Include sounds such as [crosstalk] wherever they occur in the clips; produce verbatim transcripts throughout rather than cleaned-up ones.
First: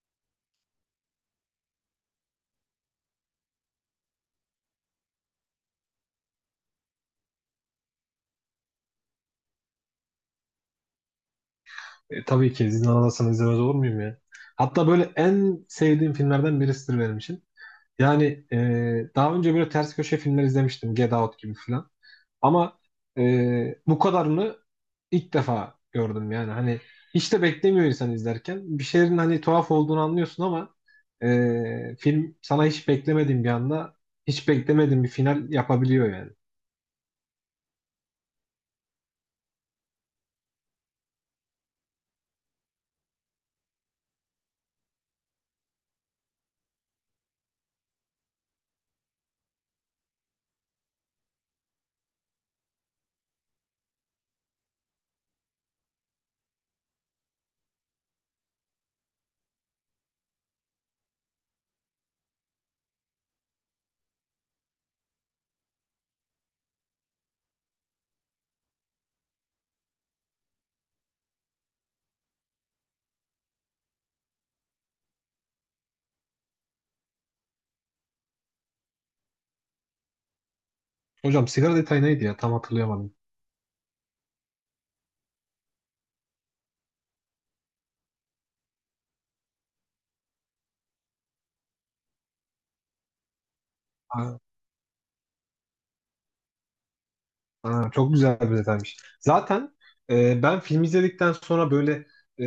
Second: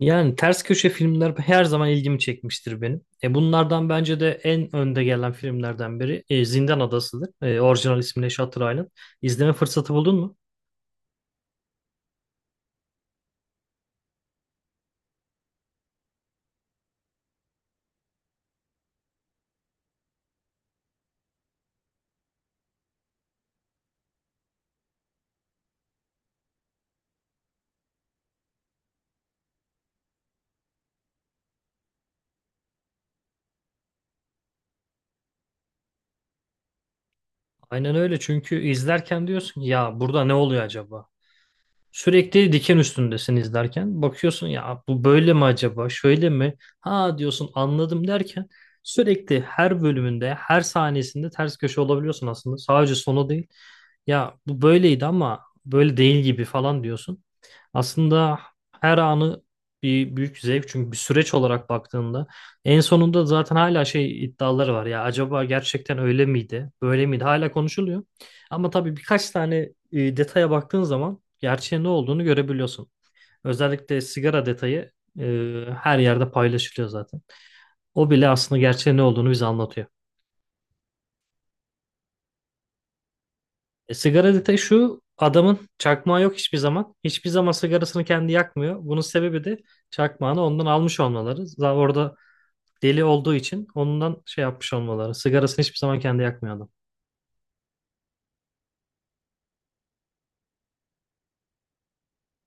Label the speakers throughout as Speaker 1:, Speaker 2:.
Speaker 1: Yani ters köşe filmler her zaman ilgimi çekmiştir benim. E bunlardan bence de en önde gelen filmlerden biri e, Zindan Adası'dır. E, orijinal ismiyle Shutter Island. İzleme fırsatı buldun mu?
Speaker 2: E, tabii ki izin alamazsam izlemez olur muyum ya? Hatta böyle en sevdiğim filmlerden birisidir benim için. Yani e, Daha önce böyle ters köşe filmler izlemiştim. Get Out gibi falan. Ama e, Bu kadarını ilk defa gördüm yani. Hani hiç de beklemiyor insan izlerken. Bir şeylerin hani tuhaf olduğunu anlıyorsun ama e, film sana hiç beklemediğin bir anda hiç beklemediğin bir final yapabiliyor yani.
Speaker 1: Aynen öyle, çünkü izlerken diyorsun ya, burada ne oluyor acaba? Sürekli diken üstündesin izlerken. Bakıyorsun ya, bu böyle mi acaba? Şöyle mi? Ha diyorsun anladım derken sürekli her bölümünde, her sahnesinde ters köşe olabiliyorsun aslında. Sadece sonu değil. Ya bu böyleydi ama böyle değil gibi falan diyorsun. Aslında her anı bir büyük zevk, çünkü bir süreç olarak baktığında en sonunda zaten hala şey iddiaları var ya, acaba gerçekten öyle miydi böyle miydi, hala konuşuluyor ama tabii birkaç tane e, detaya baktığın zaman gerçeğin ne olduğunu görebiliyorsun. Özellikle sigara detayı e, her yerde paylaşılıyor zaten. O bile aslında gerçeğin ne olduğunu bize anlatıyor.
Speaker 2: Hocam sigara detayı neydi ya? Tam hatırlayamadım.
Speaker 1: E, sigara detayı şu: adamın çakmağı yok hiçbir zaman. Hiçbir zaman sigarasını kendi yakmıyor. Bunun sebebi de çakmağını ondan almış olmaları. Zaten orada deli olduğu için ondan şey yapmış olmaları. Sigarasını hiçbir zaman kendi yakmıyor adam.
Speaker 2: Aa, çok güzel bir detaymış. Zaten e, ben film izledikten sonra böyle e,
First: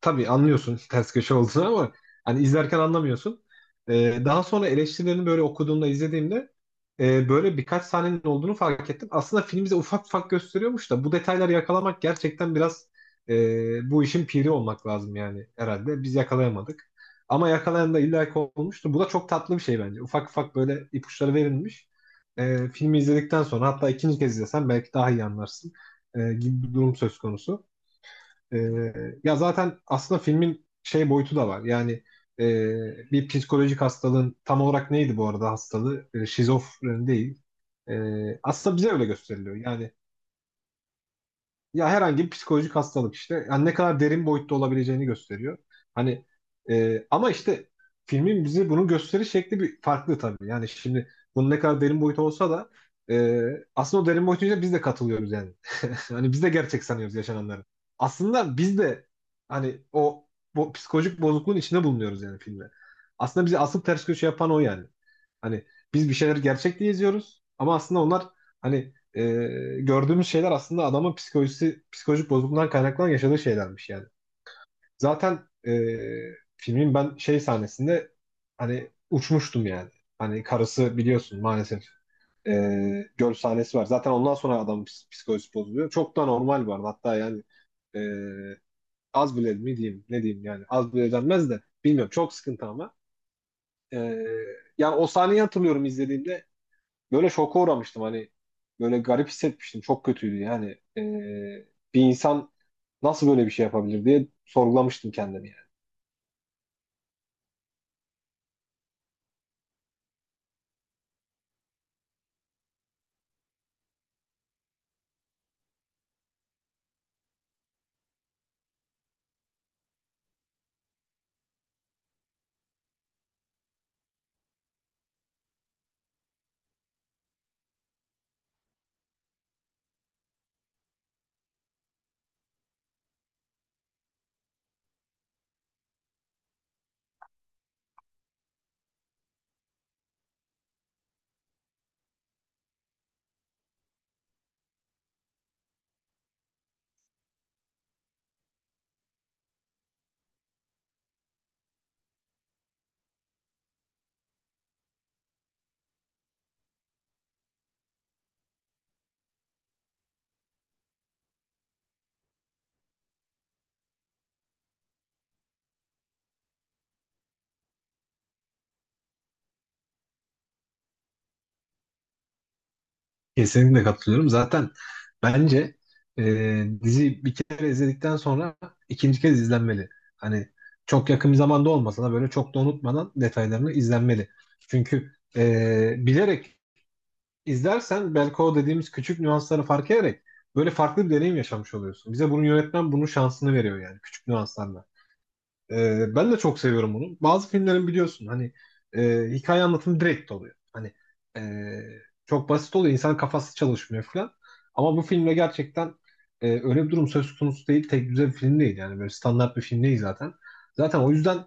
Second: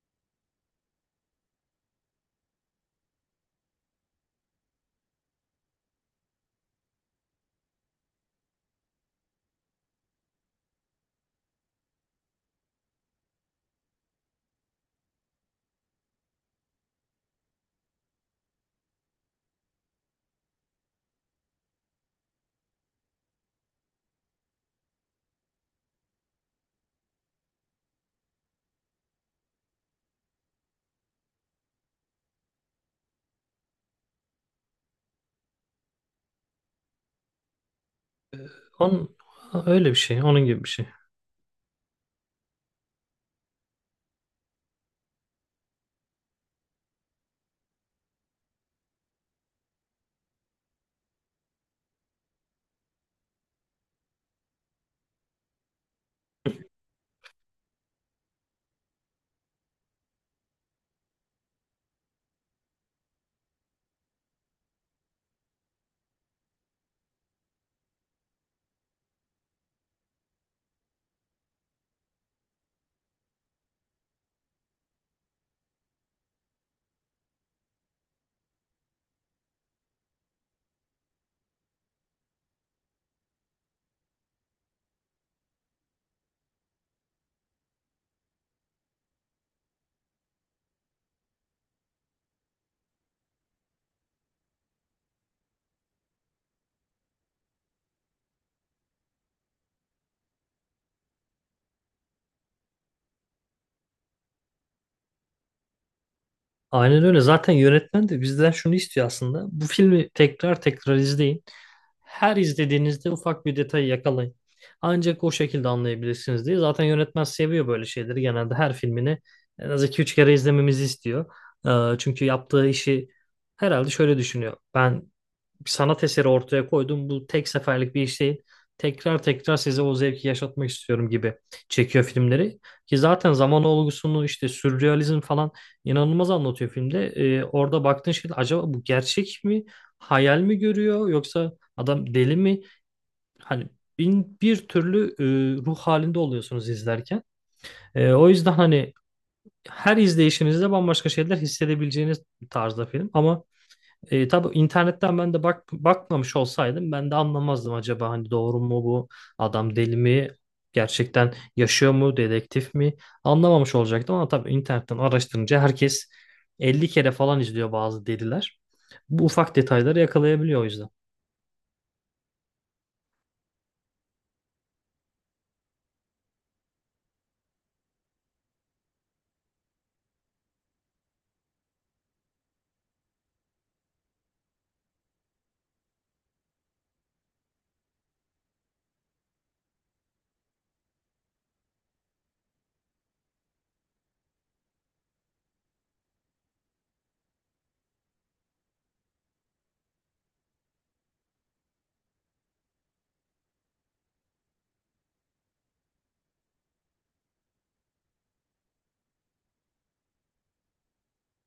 Speaker 2: tabii anlıyorsun [laughs] ters köşe olduğunu ama hani izlerken anlamıyorsun. E, daha sonra eleştirilerini böyle okuduğumda izlediğimde e, böyle birkaç sahnenin olduğunu fark ettim. Aslında film bize ufak ufak gösteriyormuş da bu detayları yakalamak gerçekten biraz e, bu işin piri olmak lazım yani herhalde. Biz yakalayamadık. Ama yakalayan da illaki olmuştu. Bu da çok tatlı bir şey bence. Ufak ufak böyle ipuçları verilmiş e, filmi izledikten sonra hatta ikinci kez izlesen belki daha iyi anlarsın e, gibi bir durum söz konusu. E, ya zaten aslında filmin şey boyutu da var. Yani e, bir psikolojik hastalığın tam olarak neydi bu arada hastalığı? E, şizofreni değil. E, aslında bize öyle
Speaker 1: Onun,
Speaker 2: gösteriliyor.
Speaker 1: öyle
Speaker 2: Yani
Speaker 1: bir şey. Onun gibi bir şey.
Speaker 2: ya herhangi bir psikolojik hastalık işte. Yani ne kadar derin boyutta olabileceğini gösteriyor. Hani e, ama işte filmin bize bunu gösteriş şekli bir farklı tabii. Yani şimdi bunun ne kadar derin boyutu olsa da e, aslında o derin boyutuyla biz de katılıyoruz yani. [laughs] Hani biz de gerçek sanıyoruz yaşananları. Aslında biz de hani o bu psikolojik bozukluğun içinde bulunuyoruz yani filmde. Aslında bizi asıl ters köşe yapan o yani. Hani biz bir şeyleri gerçek diye izliyoruz ama aslında onlar hani e, gördüğümüz şeyler aslında adamın psikolojisi, psikolojik bozukluğundan kaynaklanan yaşadığı şeylermiş yani. Zaten e, Filmin ben şey sahnesinde hani uçmuştum yani. Hani karısı biliyorsun maalesef e, göl sahnesi var. Zaten ondan sonra adamın ps- psikolojisi bozuluyor. Çok da normal var. Hatta yani e, az bile mi diyeyim ne diyeyim yani az bile denmez de bilmiyorum çok sıkıntı ama. E, yani o sahneyi hatırlıyorum izlediğimde böyle şoka uğramıştım hani böyle garip hissetmiştim çok kötüydü yani. Ee, bir insan nasıl böyle bir şey yapabilir diye sorgulamıştım kendimi yani.
Speaker 1: Aynen öyle. Zaten yönetmen de bizden şunu istiyor aslında: bu filmi tekrar tekrar izleyin. Her izlediğinizde ufak bir detayı yakalayın. Ancak o şekilde anlayabilirsiniz diye. Zaten yönetmen seviyor böyle şeyleri. Genelde her filmini en az iki üç kere izlememizi istiyor. Ee, çünkü yaptığı işi herhalde şöyle düşünüyor: ben bir sanat eseri ortaya koydum. Bu tek seferlik bir iş değil. Tekrar tekrar size o zevki yaşatmak istiyorum gibi çekiyor filmleri. Ki zaten zaman olgusunu, işte sürrealizm falan, inanılmaz anlatıyor filmde. Ee, orada baktığın şey, acaba bu gerçek mi? Hayal mi görüyor, yoksa adam deli mi? Hani bin bir türlü e, ruh halinde oluyorsunuz izlerken. E, o yüzden hani her izleyişinizde bambaşka şeyler hissedebileceğiniz bir tarzda film. Ama e, tabii internetten ben de bak, bakmamış olsaydım ben de anlamazdım, acaba hani doğru mu bu, adam deli mi, gerçekten yaşıyor mu, dedektif mi, anlamamış olacaktım ama tabii internetten araştırınca herkes elli kere falan izliyor bazı deliler. Bu ufak detayları yakalayabiliyor o yüzden.
Speaker 2: Kesinlikle katılıyorum. Zaten bence e, dizi bir kere izledikten sonra ikinci kez izlenmeli. Hani çok yakın bir zamanda olmasa da böyle çok da unutmadan detaylarını izlenmeli. Çünkü e, bilerek izlersen belki o dediğimiz küçük nüansları fark ederek böyle farklı bir deneyim yaşamış oluyorsun. Bize bunu yönetmen bunun şansını veriyor yani küçük nüanslarla. Ee, ben de çok seviyorum bunu. Bazı filmlerin biliyorsun hani e, hikaye anlatımı direkt oluyor. Hani e, çok basit oluyor. İnsan kafası çalışmıyor falan. Ama bu filmle gerçekten e, öyle bir durum söz konusu değil. Tek düze bir film değil. Yani böyle standart bir film değil zaten. Zaten o yüzden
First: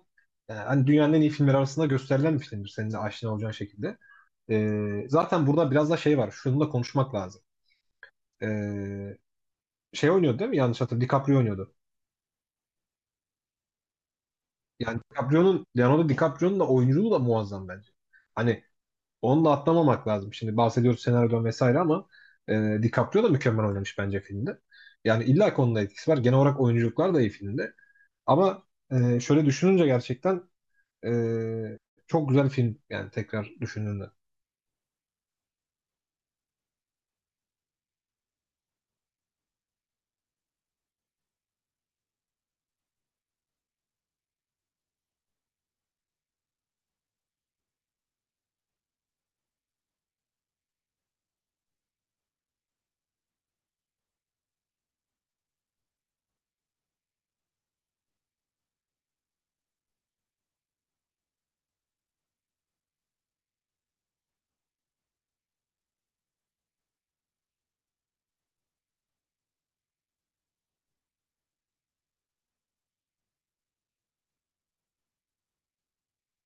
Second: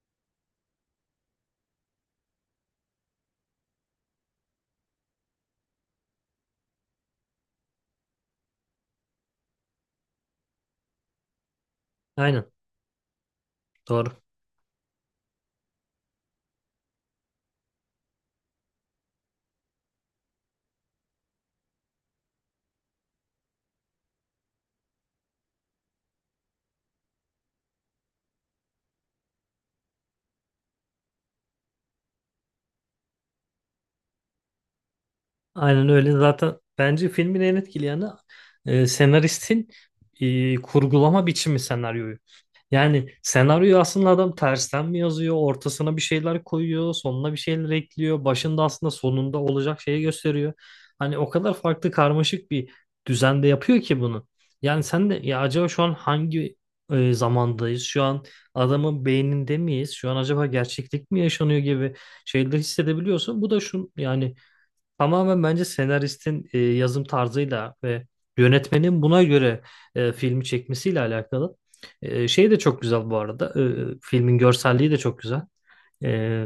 Speaker 2: e, hani dünyanın en iyi filmleri arasında gösterilen bir filmdir. Senin de aşina olacağın şekilde. E, zaten burada biraz da şey var. Şunu da konuşmak lazım. E, şey oynuyordu değil mi? Yanlış hatırlamıyorum. DiCaprio oynuyordu.
Speaker 1: Aynen doğru.
Speaker 2: Yani DiCaprio'nun, Leonardo DiCaprio'nun da oyunculuğu da muazzam bence. Hani onu da atlamamak lazım. Şimdi bahsediyoruz senaryodan vesaire ama e, DiCaprio da mükemmel oynamış bence filmde. Yani illa ki onun da etkisi var. Genel olarak oyunculuklar da iyi filmde. Ama e, şöyle düşününce gerçekten e, çok güzel film yani tekrar düşündüğünde.
Speaker 1: Aynen öyle. Zaten bence filmin en etkili yanı e, senaristin e, kurgulama biçimi senaryoyu. Yani senaryoyu aslında adam tersten mi yazıyor, ortasına bir şeyler koyuyor, sonuna bir şeyler ekliyor, başında aslında sonunda olacak şeyi gösteriyor. Hani o kadar farklı, karmaşık bir düzende yapıyor ki bunu. Yani sen de ya acaba şu an hangi e, zamandayız? Şu an adamın beyninde miyiz? Şu an acaba gerçeklik mi yaşanıyor gibi şeyleri hissedebiliyorsun. Bu da şu yani, tamamen bence senaristin e, yazım tarzıyla ve yönetmenin buna göre e, filmi çekmesiyle alakalı. E, şey de çok güzel bu arada. E, filmin görselliği de çok güzel. E,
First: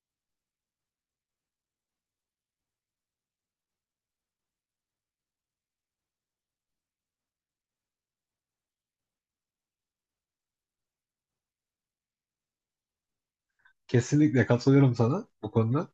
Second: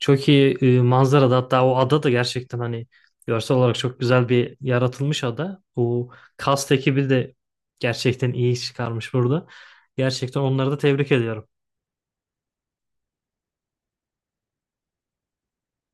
Speaker 1: Çok iyi e, manzarada, hatta o ada da gerçekten hani görsel olarak çok güzel bir yaratılmış ada. Bu cast ekibi de gerçekten iyi iş çıkarmış burada. Gerçekten onları da tebrik ediyorum.
Speaker 2: Kesinlikle katılıyorum sana bu konuda.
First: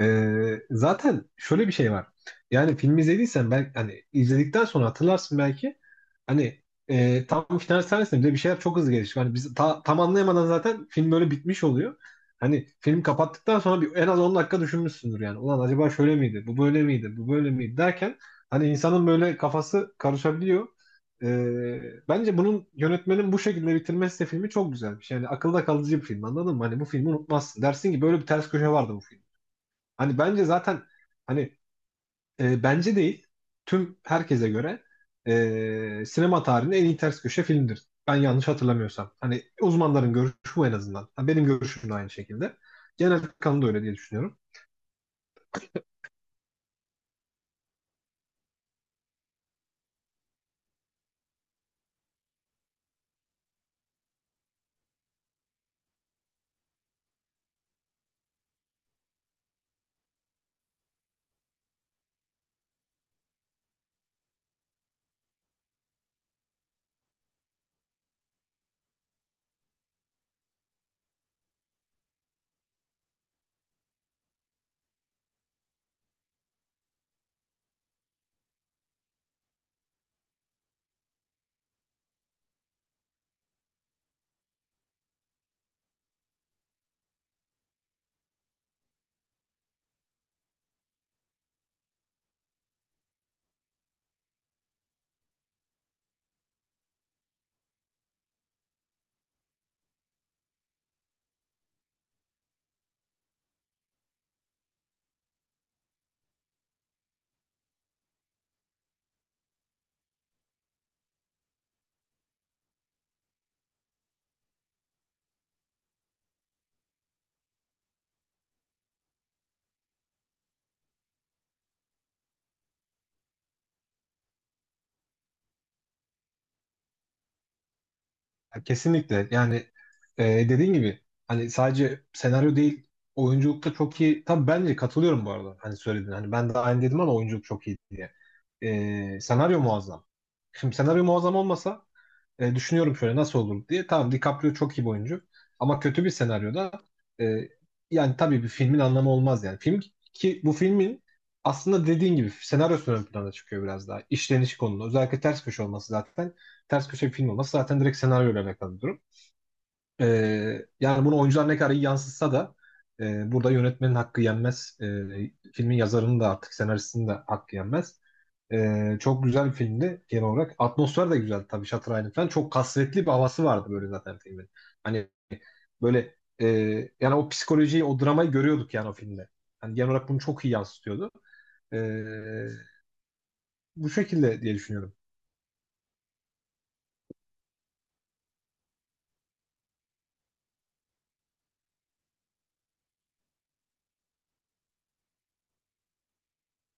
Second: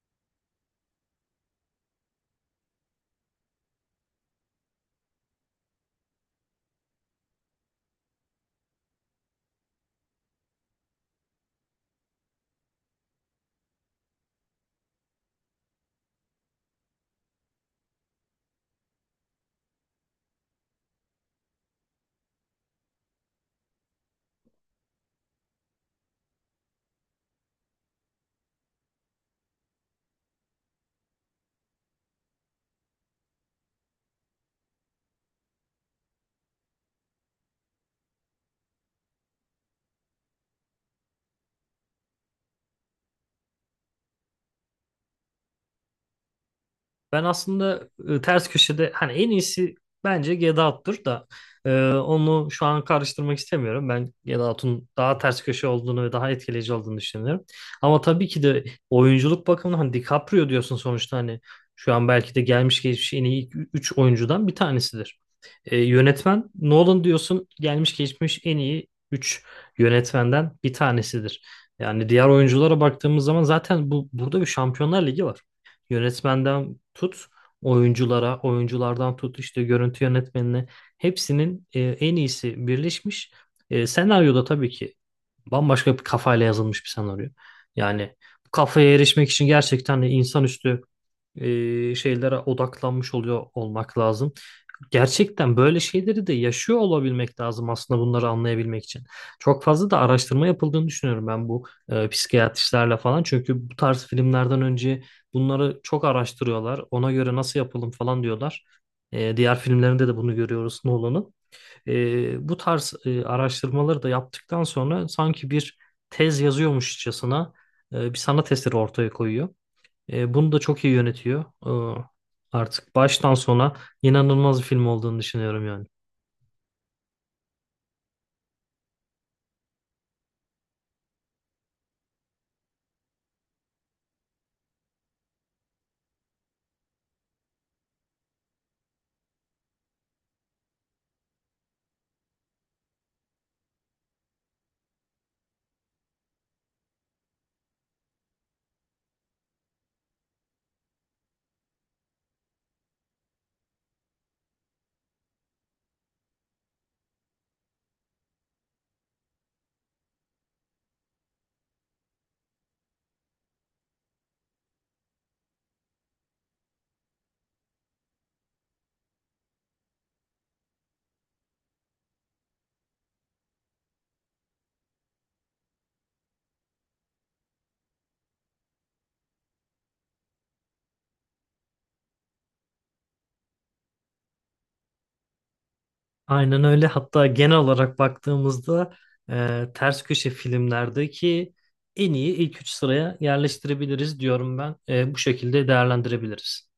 Speaker 2: Ee, zaten şöyle bir şey var. Yani film izlediysen belki hani izledikten sonra hatırlarsın belki. Hani e, tam final sahnesinde bile bir şeyler çok hızlı gelişiyor. Hani biz ta- tam anlayamadan zaten film böyle bitmiş oluyor. Hani film kapattıktan sonra bir, en az on dakika düşünmüşsündür yani. Ulan acaba şöyle miydi? Bu böyle miydi? Bu böyle miydi? Derken hani insanın böyle kafası karışabiliyor. Ee, bence bunun yönetmenin bu şekilde bitirmesi de filmi çok güzelmiş. Yani akılda kalıcı bir film anladın mı? Hani bu filmi unutmazsın. Dersin ki böyle bir ters köşe vardı bu film. Hani bence zaten hani e, bence değil tüm herkese göre e, sinema tarihinin en iyi ters köşe filmdir. Ben yanlış hatırlamıyorsam. Hani uzmanların görüşü bu en azından. Ha, benim görüşüm de aynı şekilde. Genel kanı da öyle diye düşünüyorum.
Speaker 1: Ben aslında e, ters köşede hani en iyisi bence Get Out'tur da e, onu şu an karıştırmak istemiyorum. Ben Get Out'un daha ters köşe olduğunu ve daha etkileyici olduğunu düşünüyorum. Ama tabii ki de oyunculuk bakımından hani DiCaprio diyorsun sonuçta, hani şu an belki de gelmiş geçmiş en iyi üç oyuncudan bir tanesidir. E, yönetmen Nolan diyorsun, gelmiş geçmiş en iyi üç yönetmenden bir tanesidir. Yani diğer oyunculara baktığımız zaman zaten bu burada bir Şampiyonlar Ligi var. Yönetmenden tut oyunculara, oyunculardan tut işte görüntü yönetmenine, hepsinin e, en iyisi birleşmiş. E, senaryoda tabii ki bambaşka bir kafayla yazılmış bir senaryo. Yani bu kafaya erişmek için gerçekten de insanüstü e, şeylere odaklanmış oluyor olmak lazım. Gerçekten böyle şeyleri de yaşıyor olabilmek lazım aslında bunları anlayabilmek için. Çok fazla da araştırma yapıldığını düşünüyorum ben, bu e, psikiyatristlerle falan. Çünkü bu tarz filmlerden önce bunları çok araştırıyorlar. Ona göre nasıl yapalım falan diyorlar. E, diğer filmlerinde de bunu görüyoruz Nolan'ın. E, bu tarz e, araştırmaları da yaptıktan sonra sanki bir tez yazıyormuşçasına e, bir sanat eseri ortaya koyuyor. E, bunu da çok iyi yönetiyor. Ee, artık baştan sona inanılmaz bir film olduğunu düşünüyorum yani.
Speaker 2: Kesinlikle. Yani e, dediğin gibi hani sadece senaryo değil oyunculukta çok iyi. Tabii bence katılıyorum bu arada. Hani söyledin. Hani ben de aynı dedim ama oyunculuk çok iyi diye. E, senaryo muazzam. Şimdi senaryo muazzam olmasa e, düşünüyorum şöyle nasıl olur diye. Tamam DiCaprio çok iyi bir oyuncu. Ama kötü bir senaryoda e, yani tabii bir filmin anlamı olmaz yani. Film ki bu filmin aslında dediğin gibi senaryosu ön plana çıkıyor biraz daha. İşleniş konulu. Özellikle ters köşe olması zaten. Ters köşe bir film olması zaten direkt senaryoyla alakalı bir durum. E, yani bunu oyuncular ne kadar iyi yansıtsa da e, burada yönetmenin hakkı yenmez. E, filmin yazarının da artık senaristinin de hakkı yenmez. Ee, çok güzel bir filmdi genel olarak. Atmosfer de güzel tabii Shutter Island falan. Çok kasvetli bir havası vardı böyle zaten filmin. Hani böyle e, yani o psikolojiyi, o dramayı görüyorduk yani o filmde. Hani genel olarak bunu çok iyi yansıtıyordu. Ee, Bu şekilde diye düşünüyorum.
Speaker 1: Aynen öyle. Hatta genel olarak baktığımızda e, ters köşe filmlerdeki en iyi ilk üç sıraya yerleştirebiliriz diyorum ben. E, bu şekilde değerlendirebiliriz.